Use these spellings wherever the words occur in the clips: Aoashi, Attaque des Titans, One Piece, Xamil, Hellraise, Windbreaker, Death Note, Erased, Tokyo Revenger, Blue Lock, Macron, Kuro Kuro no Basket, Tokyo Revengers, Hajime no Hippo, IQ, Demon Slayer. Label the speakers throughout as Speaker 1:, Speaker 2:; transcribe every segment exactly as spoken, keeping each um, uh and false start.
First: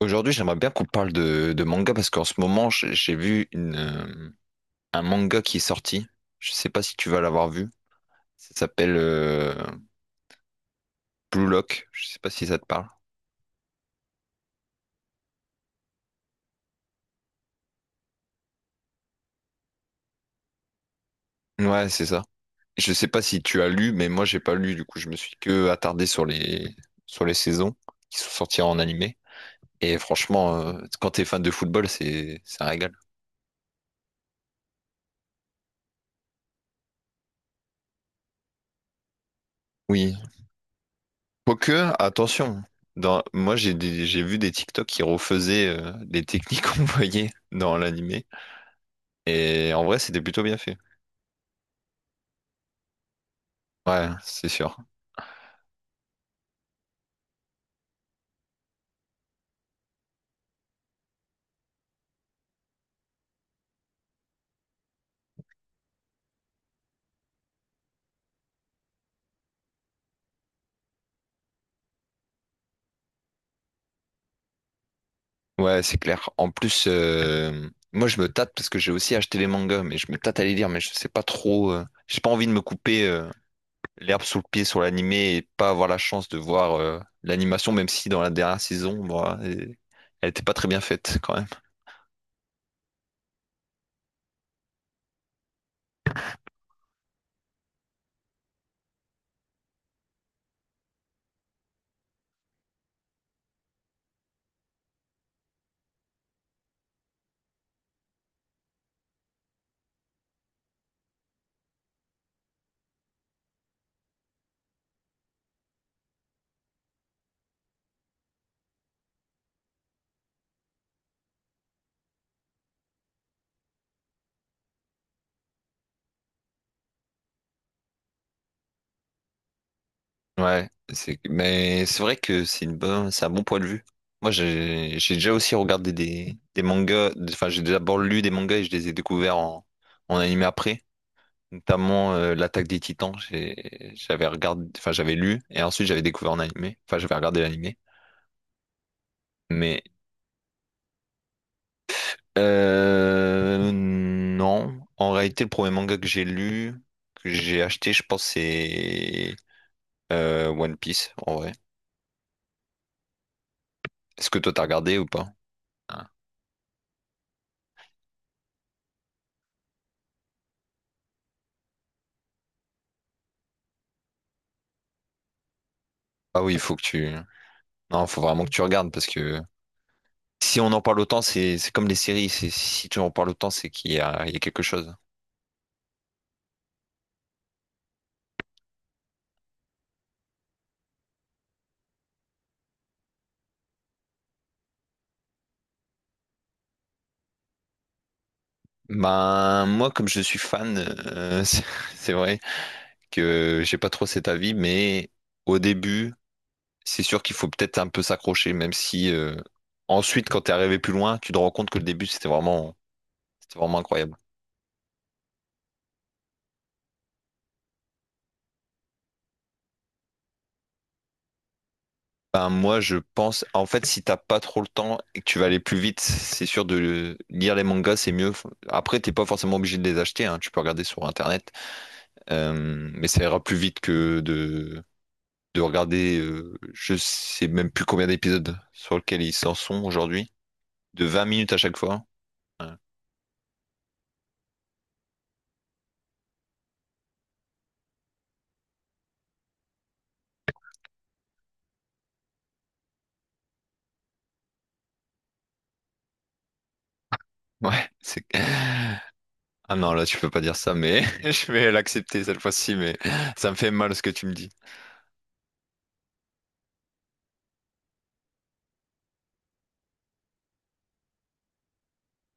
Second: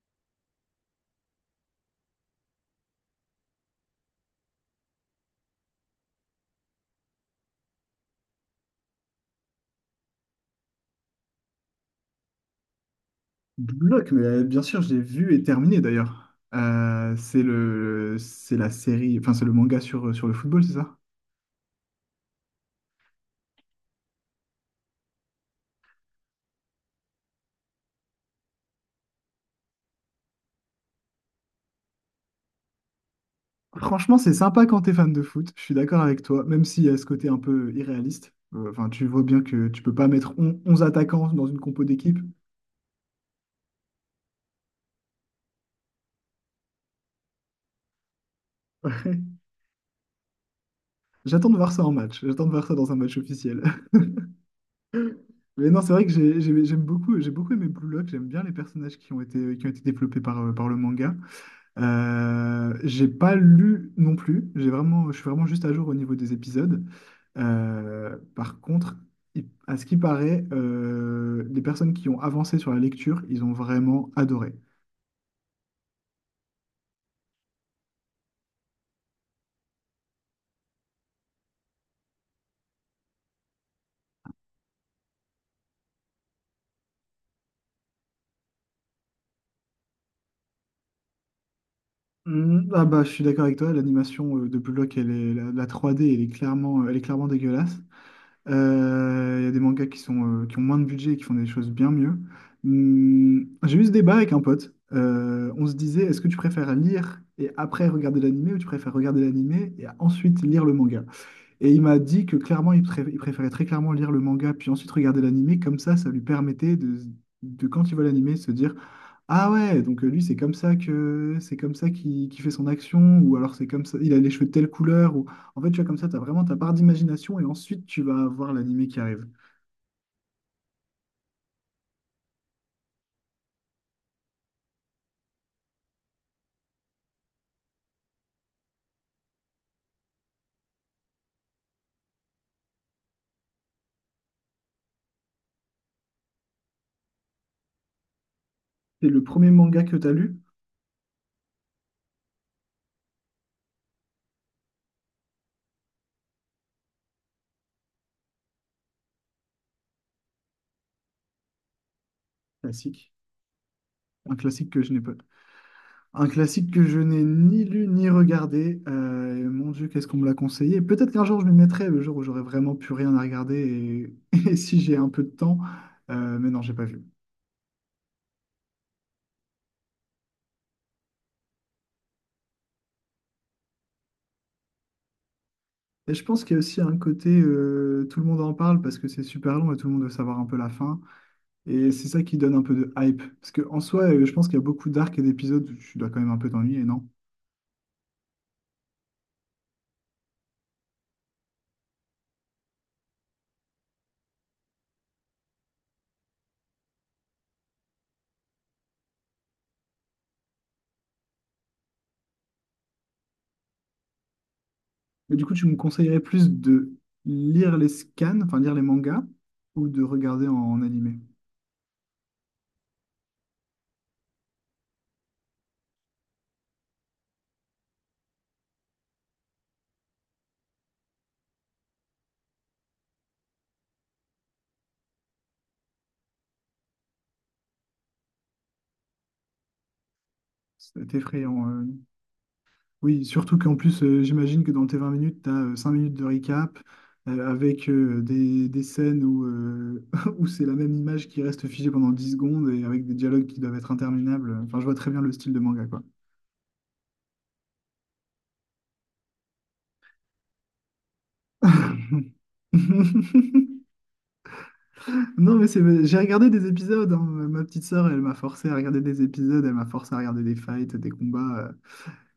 Speaker 1: Aujourd'hui, j'aimerais bien qu'on parle de, de manga parce qu'en ce moment, j'ai j'ai vu une, euh, un manga qui est sorti. Je sais pas si tu vas l'avoir vu. Ça s'appelle euh, Blue Lock. Je sais pas si ça te parle.
Speaker 2: Block, mais euh, bien sûr, je l'ai vu et terminé d'ailleurs. Euh, c'est le, c'est la série, enfin c'est le manga sur, euh, sur le football, c'est ça?
Speaker 1: Ouais, c'est ça. Je sais pas si tu as lu, mais moi j'ai pas lu. Du coup, je me suis que attardé sur les sur les saisons qui sont sorties en animé. Et franchement, euh, quand t'es fan de football, c'est c'est un régal.
Speaker 2: Franchement, c'est sympa quand t'es fan de foot. Je suis d'accord avec toi, même s'il y a ce côté un peu irréaliste. Euh, Enfin, tu vois bien que tu peux pas
Speaker 1: Oui.
Speaker 2: mettre on- onze attaquants dans une compo
Speaker 1: Quoique,
Speaker 2: d'équipe.
Speaker 1: attention. Dans, moi, j'ai des- j'ai vu des TikTok qui refaisaient euh, les techniques qu'on voyait dans l'animé.
Speaker 2: Ouais.
Speaker 1: Et en vrai, c'était plutôt bien fait.
Speaker 2: J'attends de voir ça en match. J'attends de voir ça dans un match officiel.
Speaker 1: Ouais, c'est sûr.
Speaker 2: Mais non, c'est vrai que j'ai- j'ai- j'aime beaucoup, j'ai beaucoup aimé Blue Lock. J'aime bien les personnages qui ont été, qui ont été développés par, euh, par le manga. Euh, j'ai pas lu non plus. J'ai vraiment, je suis vraiment juste à jour au niveau des épisodes. Euh, par contre, il- à ce qui paraît, euh, les personnes qui ont avancé sur la lecture, ils ont vraiment adoré.
Speaker 1: Ouais, c'est clair. En plus, euh, moi, je me tâte parce que j'ai aussi acheté les mangas, mais je me tâte à les lire, mais je sais pas trop. euh, J'ai pas envie de me couper euh, l'herbe sous le pied sur l'animé et pas avoir la chance de voir euh, l'animation, même si dans la dernière saison, moi, elle elle était pas très bien faite quand même.
Speaker 2: Mm, ah bah, je suis d'accord avec toi. L'animation euh, de Block, elle est, la, la trois D, elle est clairement, elle est clairement dégueulasse. Euh, Il y a des mangas qui sont, euh, qui ont moins de budget et qui font des choses bien mieux. Hmm, j'ai eu ce débat avec un pote. Euh, on se disait, est-ce que tu préfères lire et après regarder l'animé ou tu préfères regarder l'animé et ensuite lire le manga? Et il m'a dit que clairement, il, pré- il préférait très clairement lire le manga puis ensuite regarder l'animé. Comme ça, ça lui permettait de, de quand il voit l'animé, se dire. Ah ouais, donc euh, lui, c'est comme ça que c'est comme ça qu'il qu'il fait son action, ou alors c'est comme ça, il a les cheveux de telle couleur, ou en fait, tu vois, comme ça, tu as vraiment ta part d'imagination, et ensuite, tu vas avoir l'animé qui arrive.
Speaker 1: Ouais, c'est mais c'est vrai que c'est une bonne, c'est un bon point de vue. Moi, j'ai j'ai déjà aussi regardé des, des mangas, enfin, j'ai d'abord lu des mangas et je les ai découverts en, en animé après. Notamment euh, l'attaque des Titans, j'ai- j'avais regardé, enfin j'avais lu et ensuite j'avais découvert en animé, enfin j'avais regardé l'animé.
Speaker 2: C'est le premier
Speaker 1: Mais
Speaker 2: manga que tu as lu?
Speaker 1: euh, non, en réalité le premier manga que j'ai lu, que j'ai acheté, je pense c'est euh, One Piece en vrai.
Speaker 2: Classique,
Speaker 1: Est-ce
Speaker 2: un
Speaker 1: que toi t'as
Speaker 2: classique que je
Speaker 1: regardé
Speaker 2: n'ai
Speaker 1: ou
Speaker 2: pas,
Speaker 1: pas? Ah.
Speaker 2: un classique que je n'ai ni lu ni regardé. euh, et mon Dieu, qu'est-ce qu'on me l'a conseillé. Peut-être qu'un jour, je m'y mettrai, le jour où j'aurai vraiment plus rien à regarder, et, et si j'ai un peu de temps, euh,
Speaker 1: Ah
Speaker 2: mais
Speaker 1: oui, il
Speaker 2: non, j'ai
Speaker 1: faut que
Speaker 2: pas vu.
Speaker 1: tu, non, faut vraiment que tu regardes parce que si on en parle autant, c'est c'est comme les séries, c'est si tu en parles autant, c'est qu'il y a, il y a quelque chose.
Speaker 2: Et je pense qu'il y a aussi un côté, euh, tout le monde en parle parce que c'est super long et tout le monde veut savoir un peu la fin. Et c'est ça qui donne un peu de hype. Parce que en soi, euh, je pense qu'il y a beaucoup d'arcs et d'épisodes où tu dois quand même un peu t'ennuyer, non?
Speaker 1: Ben moi comme je suis fan, euh, c'est c'est vrai. Que j'ai pas trop cet avis, mais au début, c'est sûr qu'il faut peut-être un peu s'accrocher, même si euh, ensuite, quand t'es arrivé plus loin, tu te rends compte que le début, c'était vraiment, c'était vraiment incroyable.
Speaker 2: Mais du coup, tu me conseillerais plus de lire les scans, enfin lire les mangas, ou de regarder en, en animé.
Speaker 1: Ben, moi, je pense, en fait, si t'as pas trop le temps et que tu vas aller plus vite, c'est sûr de lire les mangas, c'est mieux. Après, t'es pas forcément obligé de les acheter, hein, tu peux regarder sur Internet, euh, mais ça ira plus vite que de, de regarder, euh, je sais même plus combien d'épisodes sur lesquels ils s'en sont aujourd'hui,
Speaker 2: Ça va
Speaker 1: de
Speaker 2: être
Speaker 1: vingt minutes à
Speaker 2: effrayant.
Speaker 1: chaque
Speaker 2: euh.
Speaker 1: fois, hein.
Speaker 2: Oui, surtout qu'en plus, euh, j'imagine que dans tes vingt minutes, tu as cinq minutes de recap euh, avec euh, des, des scènes où, euh, où c'est la même image qui reste figée pendant dix secondes et avec des dialogues qui doivent être interminables. Enfin, je vois très bien le style de manga, quoi.
Speaker 1: Ouais, c'est... Ah non, là, tu peux pas dire ça, mais je vais l'accepter cette fois-ci, mais ça me fait mal ce que tu me dis.
Speaker 2: Non, mais c'est... j'ai regardé des épisodes, hein. Ma petite sœur, elle m'a forcé à regarder des épisodes, elle m'a forcé à regarder des fights, des combats.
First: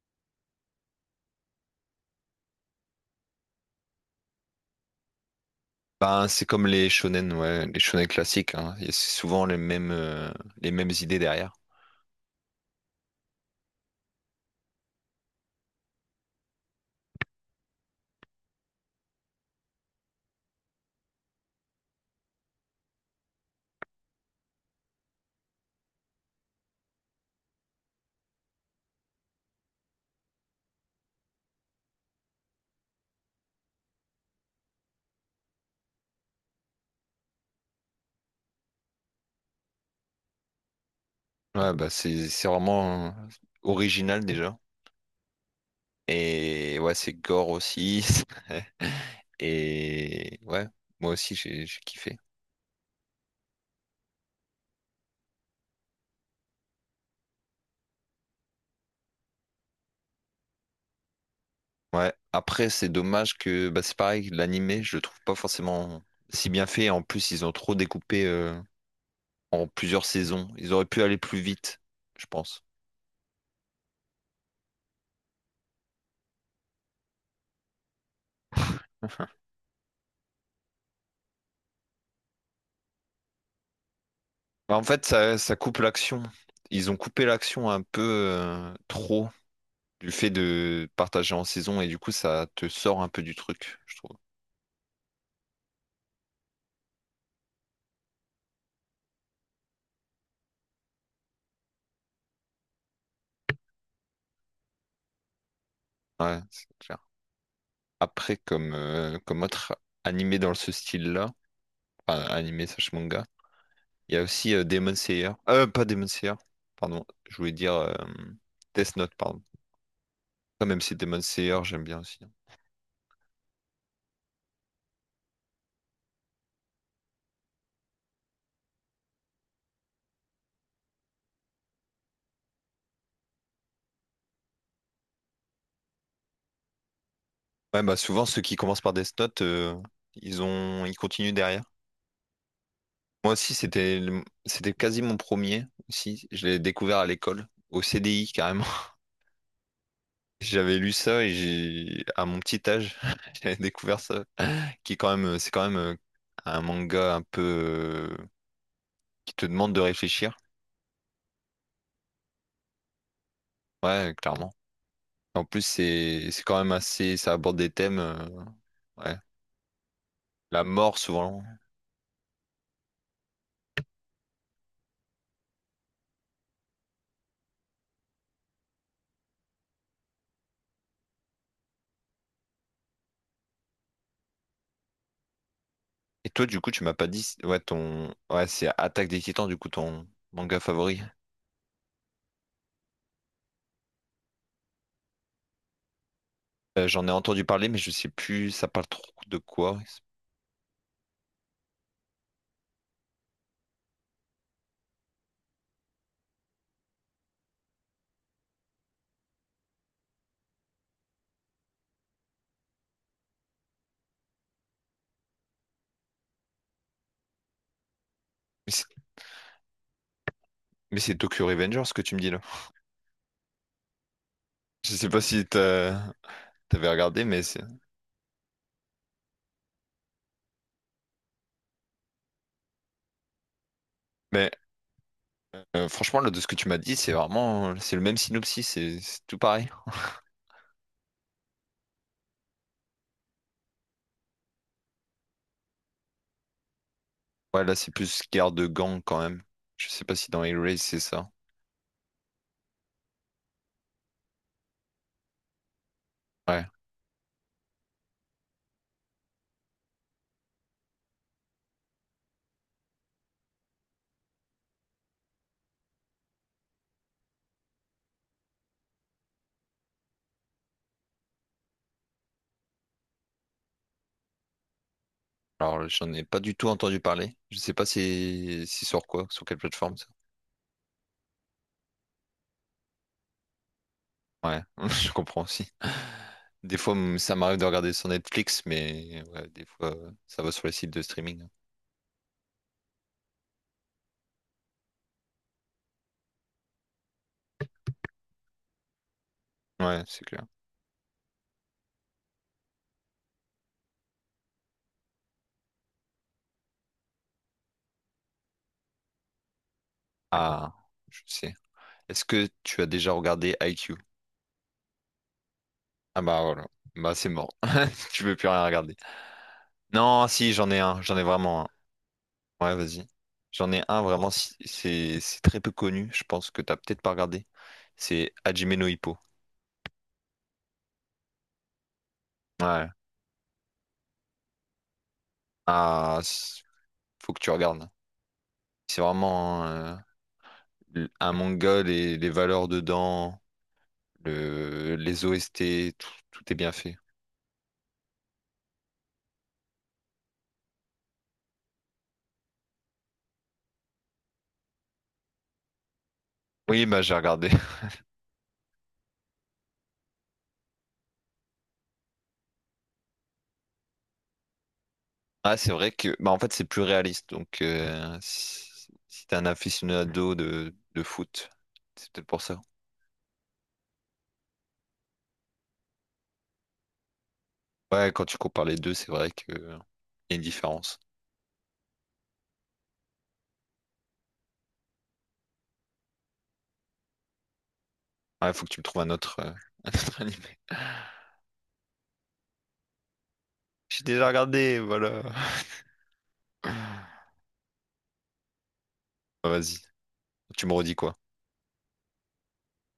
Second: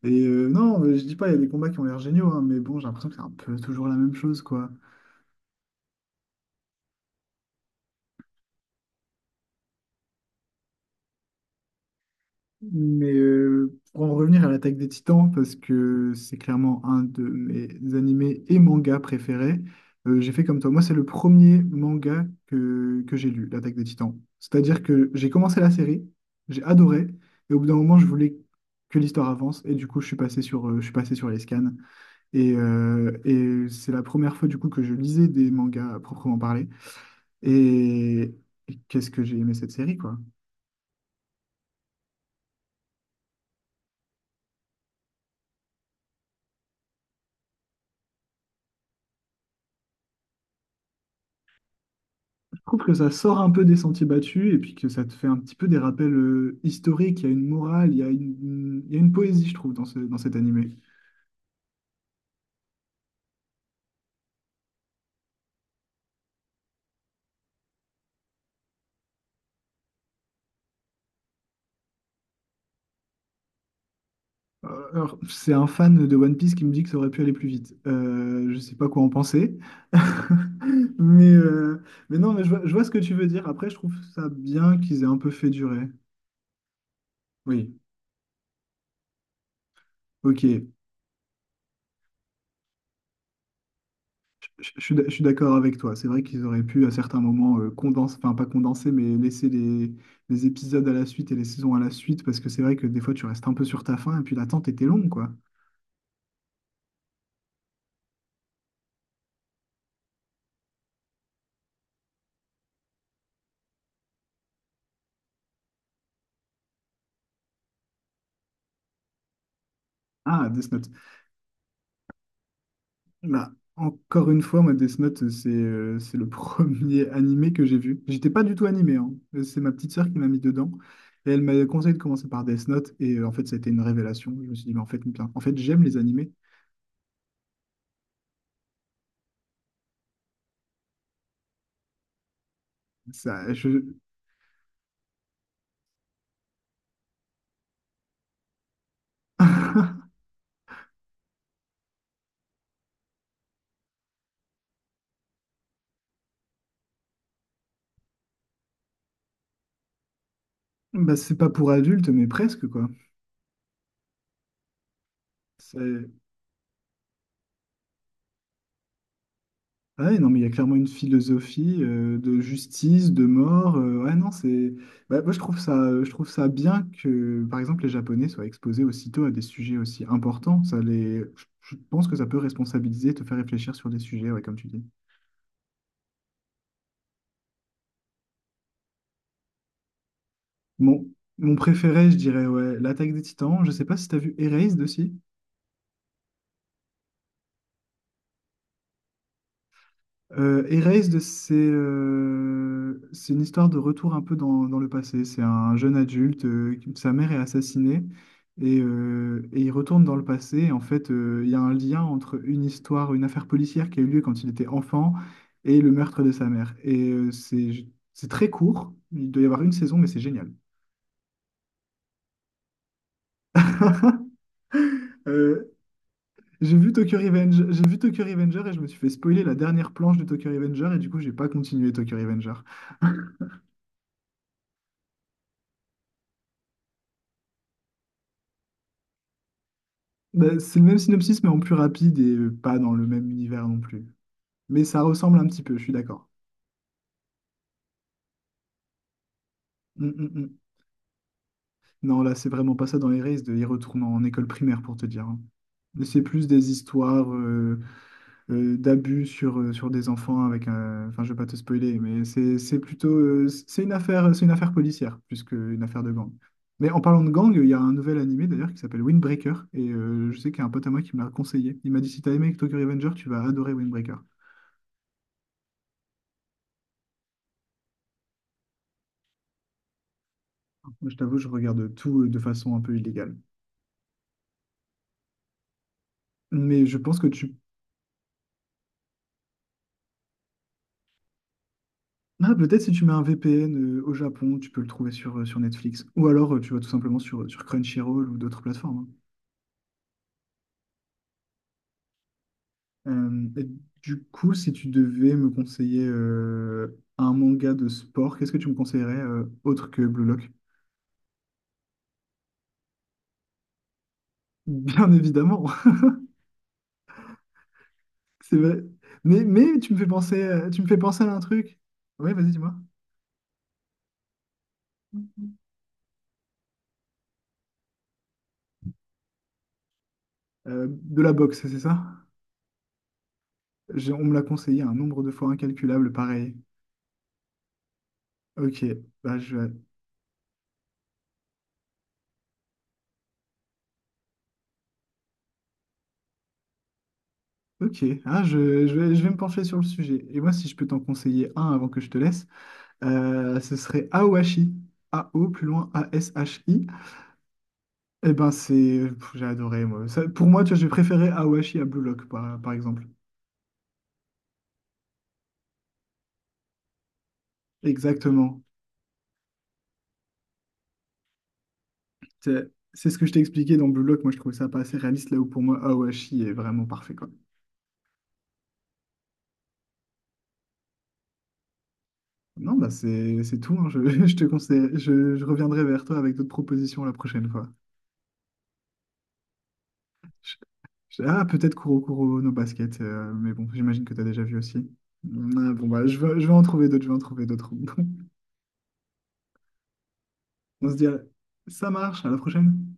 Speaker 2: euh. Et euh, non, je dis pas, il y a des combats qui ont l'air géniaux, hein, mais bon, j'ai l'impression que c'est un peu toujours la même chose, quoi.
Speaker 1: Ben, c'est comme les shonen, ouais, les shonen classiques, hein. Il y a souvent les mêmes, euh, les mêmes idées derrière.
Speaker 2: Mais euh, pour en revenir à l'attaque des Titans, parce que c'est clairement un de mes animés et mangas préférés, euh, j'ai fait comme toi. Moi, c'est le premier manga que, que j'ai lu, l'attaque des Titans. C'est-à-dire que j'ai commencé la série, j'ai adoré, et au bout d'un moment, je voulais que l'histoire avance, et du coup, je suis passé sur, euh, je suis passé sur les scans. Et, euh, et c'est la première fois, du coup, que je lisais des mangas à proprement parler. Et, et qu'est-ce que j'ai aimé cette série, quoi.
Speaker 1: Ouais, bah, c'est, c'est vraiment euh, original déjà. Et ouais, c'est gore aussi. Et ouais, moi aussi, j'ai, j'ai kiffé.
Speaker 2: Je trouve que ça sort un peu des sentiers battus et puis que ça te fait un petit peu des rappels euh, historiques. Il y a une morale, il y a une, une- il y a une poésie, je trouve, dans ce, dans cet animé.
Speaker 1: Ouais, après, c'est dommage que, bah, c'est pareil, l'animé, je le trouve pas forcément si bien fait. En plus, ils ont trop découpé, euh, en plusieurs saisons. Ils auraient pu aller plus vite, je pense.
Speaker 2: Euh, alors, c'est un fan de One Piece qui me dit que ça aurait pu aller plus vite. Euh, je sais pas quoi en penser. Mais, euh, mais non, mais je vois, je vois ce que tu veux dire. Après, je trouve ça
Speaker 1: Bah,
Speaker 2: bien
Speaker 1: en
Speaker 2: qu'ils
Speaker 1: fait,
Speaker 2: aient un peu
Speaker 1: ça,
Speaker 2: fait
Speaker 1: ça coupe
Speaker 2: durer.
Speaker 1: l'action. Ils ont coupé l'action
Speaker 2: Oui,
Speaker 1: un peu euh, trop du fait
Speaker 2: ok.
Speaker 1: de partager en saison et du coup, ça te sort un peu du truc, je trouve.
Speaker 2: Je je suis d'ac- je suis d'accord avec toi. C'est vrai qu'ils auraient pu à certains moments euh, condenser, enfin pas condenser, mais laisser les, les épisodes à la suite et les saisons à la suite, parce que c'est vrai que des fois tu restes un peu sur ta faim et puis l'attente était longue, quoi.
Speaker 1: Ouais, c'est clair. Après, comme, euh, comme autre animé dans ce style-là, enfin, animé slash manga, il y a aussi euh, Demon Slayer. Euh, pas Demon Slayer, pardon, je voulais dire euh, Death Note, pardon.
Speaker 2: Ah,
Speaker 1: Ah,
Speaker 2: Death
Speaker 1: même
Speaker 2: Note.
Speaker 1: si Demon Slayer, j'aime bien aussi, hein.
Speaker 2: Bah, encore une fois, moi, Death Note, c'est euh, c'est le premier animé que j'ai vu. J'étais pas du tout animé, hein. Euh, C'est ma petite sœur qui m'a mis dedans. Et elle m'a conseillé de commencer par Death Note, et euh, en fait, ça a été une révélation. Je me suis dit, mais en fait, bien, en fait, j'aime les animés.
Speaker 1: Ouais, bah souvent ceux qui commencent par Death Note, euh, ils ont, ils continuent derrière. Moi
Speaker 2: Ça,
Speaker 1: aussi,
Speaker 2: je...
Speaker 1: c'était, le- c'était quasi mon premier aussi. Je l'ai découvert à l'école, au C D I carrément. J'avais lu ça et j'ai, à mon petit âge, j'avais découvert ça, qui est quand même, c'est quand même euh, un manga un peu euh, qui te demande de réfléchir.
Speaker 2: bah, c'est pas pour adultes, mais presque, quoi.
Speaker 1: Ouais, clairement. En plus,
Speaker 2: C'est-
Speaker 1: c'est c'est quand même assez, ça aborde des thèmes, euh, ouais,
Speaker 2: Ouais, non, mais il y a
Speaker 1: la
Speaker 2: clairement une
Speaker 1: mort souvent.
Speaker 2: philosophie euh, de justice, de mort. Euh, ouais, non, c'est. Bah, moi, je trouve ça, euh, je trouve ça bien que, par exemple, les Japonais soient exposés aussitôt à des sujets aussi importants. Ça les... Je je pense que ça peut responsabiliser, te faire réfléchir sur des sujets, ouais, comme tu dis.
Speaker 1: Et toi, du coup, tu m'as pas dit, si, ouais, ton, ouais, c'est Attaque des Titans, du coup, ton manga favori.
Speaker 2: Mon, mon préféré, je dirais, ouais, l'attaque des Titans. Je sais pas si tu as vu Erased aussi.
Speaker 1: Euh, j'en ai entendu parler, mais je sais plus, ça parle trop de quoi.
Speaker 2: Euh, Erased, c'est euh, c'est une histoire de retour un peu dans, dans le passé. C'est un jeune adulte, euh, qui- sa mère est assassinée et, euh, et il retourne dans le passé. Et en fait, euh, il y a un lien entre une histoire, une affaire policière qui a eu lieu quand il était enfant et le meurtre de sa mère. Et euh, c'est c'est très
Speaker 1: Mais c'est
Speaker 2: court. Il doit y avoir une saison, mais c'est génial.
Speaker 1: mais c'est Tokyo Revengers ce que tu me dis là. Je sais pas si
Speaker 2: Euh,
Speaker 1: t'as-
Speaker 2: j'ai
Speaker 1: t'avais
Speaker 2: vu Tokyo
Speaker 1: regardé, mais c'est,
Speaker 2: Revenge, j'ai vu Tokyo Revenger et je me suis fait spoiler la dernière planche de Tokyo Revenger et du coup, j'ai pas continué Tokyo Revenger.
Speaker 1: mais euh, franchement, là, de ce que tu m'as dit, c'est vraiment, c'est le même synopsis, c'est c'est tout pareil.
Speaker 2: Bah, c'est le même synopsis, mais en plus rapide et euh, pas dans le même univers non plus. Mais ça ressemble un petit peu, je suis d'accord.
Speaker 1: Ouais, là, c'est plus guerre de gang quand même. Je sais
Speaker 2: Mm,
Speaker 1: pas si
Speaker 2: mm,
Speaker 1: dans
Speaker 2: mm.
Speaker 1: Hellraise, c'est ça.
Speaker 2: Non, là, c'est vraiment pas ça dans les races, de y retourner en école primaire pour te dire, hein. C'est plus
Speaker 1: Ouais.
Speaker 2: des histoires euh, euh, d'abus sur, euh, sur des enfants avec un... Enfin, je vais pas te spoiler, mais c'est c'est plutôt... euh, c'est une affaire, c'est une affaire policière, plus qu'une affaire de gang. Mais en parlant de gang, il y a un nouvel animé d'ailleurs qui s'appelle Windbreaker, et euh, je sais qu'il y a un pote à moi qui me l'a conseillé. Il m'a dit, si t'as aimé Tokyo Revenger, tu vas adorer Windbreaker.
Speaker 1: Alors, j'en ai pas du tout entendu parler. Je sais pas si c'est sur quoi, sur quelle plateforme ça.
Speaker 2: Je t'avoue, je regarde tout euh, de façon un peu illégale.
Speaker 1: Ouais, je comprends aussi. Des
Speaker 2: Mais
Speaker 1: fois,
Speaker 2: je pense
Speaker 1: m-
Speaker 2: que
Speaker 1: ça
Speaker 2: tu...
Speaker 1: m'arrive de regarder sur Netflix, mais ouais, des fois, ça va sur les sites de streaming.
Speaker 2: Ah, peut-être si tu mets un V P N euh, au Japon, tu peux le trouver sur, euh, sur Netflix. Ou alors, euh, tu vas tout simplement sur, euh, sur Crunchyroll ou d'autres plateformes.
Speaker 1: Ouais, c'est clair.
Speaker 2: Hein. Euh, et du coup, si tu devais me conseiller euh, un manga de sport, qu'est-ce que tu me conseillerais euh, autre que Blue Lock?
Speaker 1: Ah, je sais. Est-ce que tu as déjà regardé I Q?
Speaker 2: Bien évidemment,
Speaker 1: Ah bah voilà. Bah c'est mort. Tu veux plus
Speaker 2: c'est
Speaker 1: rien
Speaker 2: vrai.
Speaker 1: regarder.
Speaker 2: Mais, mais tu me fais
Speaker 1: Non,
Speaker 2: penser,
Speaker 1: si, j'en
Speaker 2: euh,
Speaker 1: ai
Speaker 2: tu me fais
Speaker 1: un. J'en ai
Speaker 2: penser à un
Speaker 1: vraiment un.
Speaker 2: truc. Oui, vas-y, dis-moi.
Speaker 1: Ouais, vas-y. J'en ai un vraiment, si- c'est c'est très peu connu. Je pense que t'as peut-être pas regardé. C'est Hajime no Hippo.
Speaker 2: Euh, de la boxe, c'est ça?
Speaker 1: Ouais.
Speaker 2: J'ai- on me l'a conseillé un nombre de fois incalculable,
Speaker 1: Ah,
Speaker 2: pareil.
Speaker 1: faut que tu regardes.
Speaker 2: Ok,
Speaker 1: C'est
Speaker 2: bah, je
Speaker 1: vraiment
Speaker 2: vais...
Speaker 1: euh, un manga, les, les valeurs dedans, le, les O S T, tout, tout est bien fait.
Speaker 2: Ok, hein, je, je vais, je vais me pencher sur le sujet. Et moi, si je peux t'en conseiller un avant que je te laisse, euh, ce serait Aoashi. A-O, plus loin,
Speaker 1: Oui,
Speaker 2: A-S-H-I.
Speaker 1: bah j'ai regardé.
Speaker 2: Eh ben, c'est... pff, j'ai adoré, moi. Ça- pour moi, tu vois, j'ai préféré Aoashi à Blue Lock, par, par exemple.
Speaker 1: Ah, c'est vrai que bah en fait c'est plus réaliste. Donc euh,
Speaker 2: Exactement.
Speaker 1: si, si t'es un aficionado de, de foot, c'est peut-être pour ça.
Speaker 2: C'est c'est ce que je t'ai expliqué dans Blue Lock. Moi, je trouvais ça pas assez réaliste, là où pour moi, Aoashi est vraiment parfait, quoi.
Speaker 1: Ouais, quand tu compares les deux, c'est vrai que euh, y a une différence.
Speaker 2: Non, bah, c'est c'est tout, hein. Je, je te conseille... Je, je reviendrai vers toi avec d'autres propositions la prochaine fois.
Speaker 1: Ouais, faut que tu me trouves un autre, euh, un autre animé.
Speaker 2: Je- Ah, peut-être Kuro Kuro no Basket, euh, mais bon,
Speaker 1: J'ai
Speaker 2: j'imagine que tu as
Speaker 1: déjà
Speaker 2: déjà vu
Speaker 1: regardé,
Speaker 2: aussi.
Speaker 1: voilà.
Speaker 2: Ah, bon, bah, je vais, je vais en trouver d'autres, je vais en trouver d'autres.
Speaker 1: Ah, vas-y, tu me
Speaker 2: on
Speaker 1: redis
Speaker 2: se dit,
Speaker 1: quoi?
Speaker 2: à- ça marche, à la prochaine.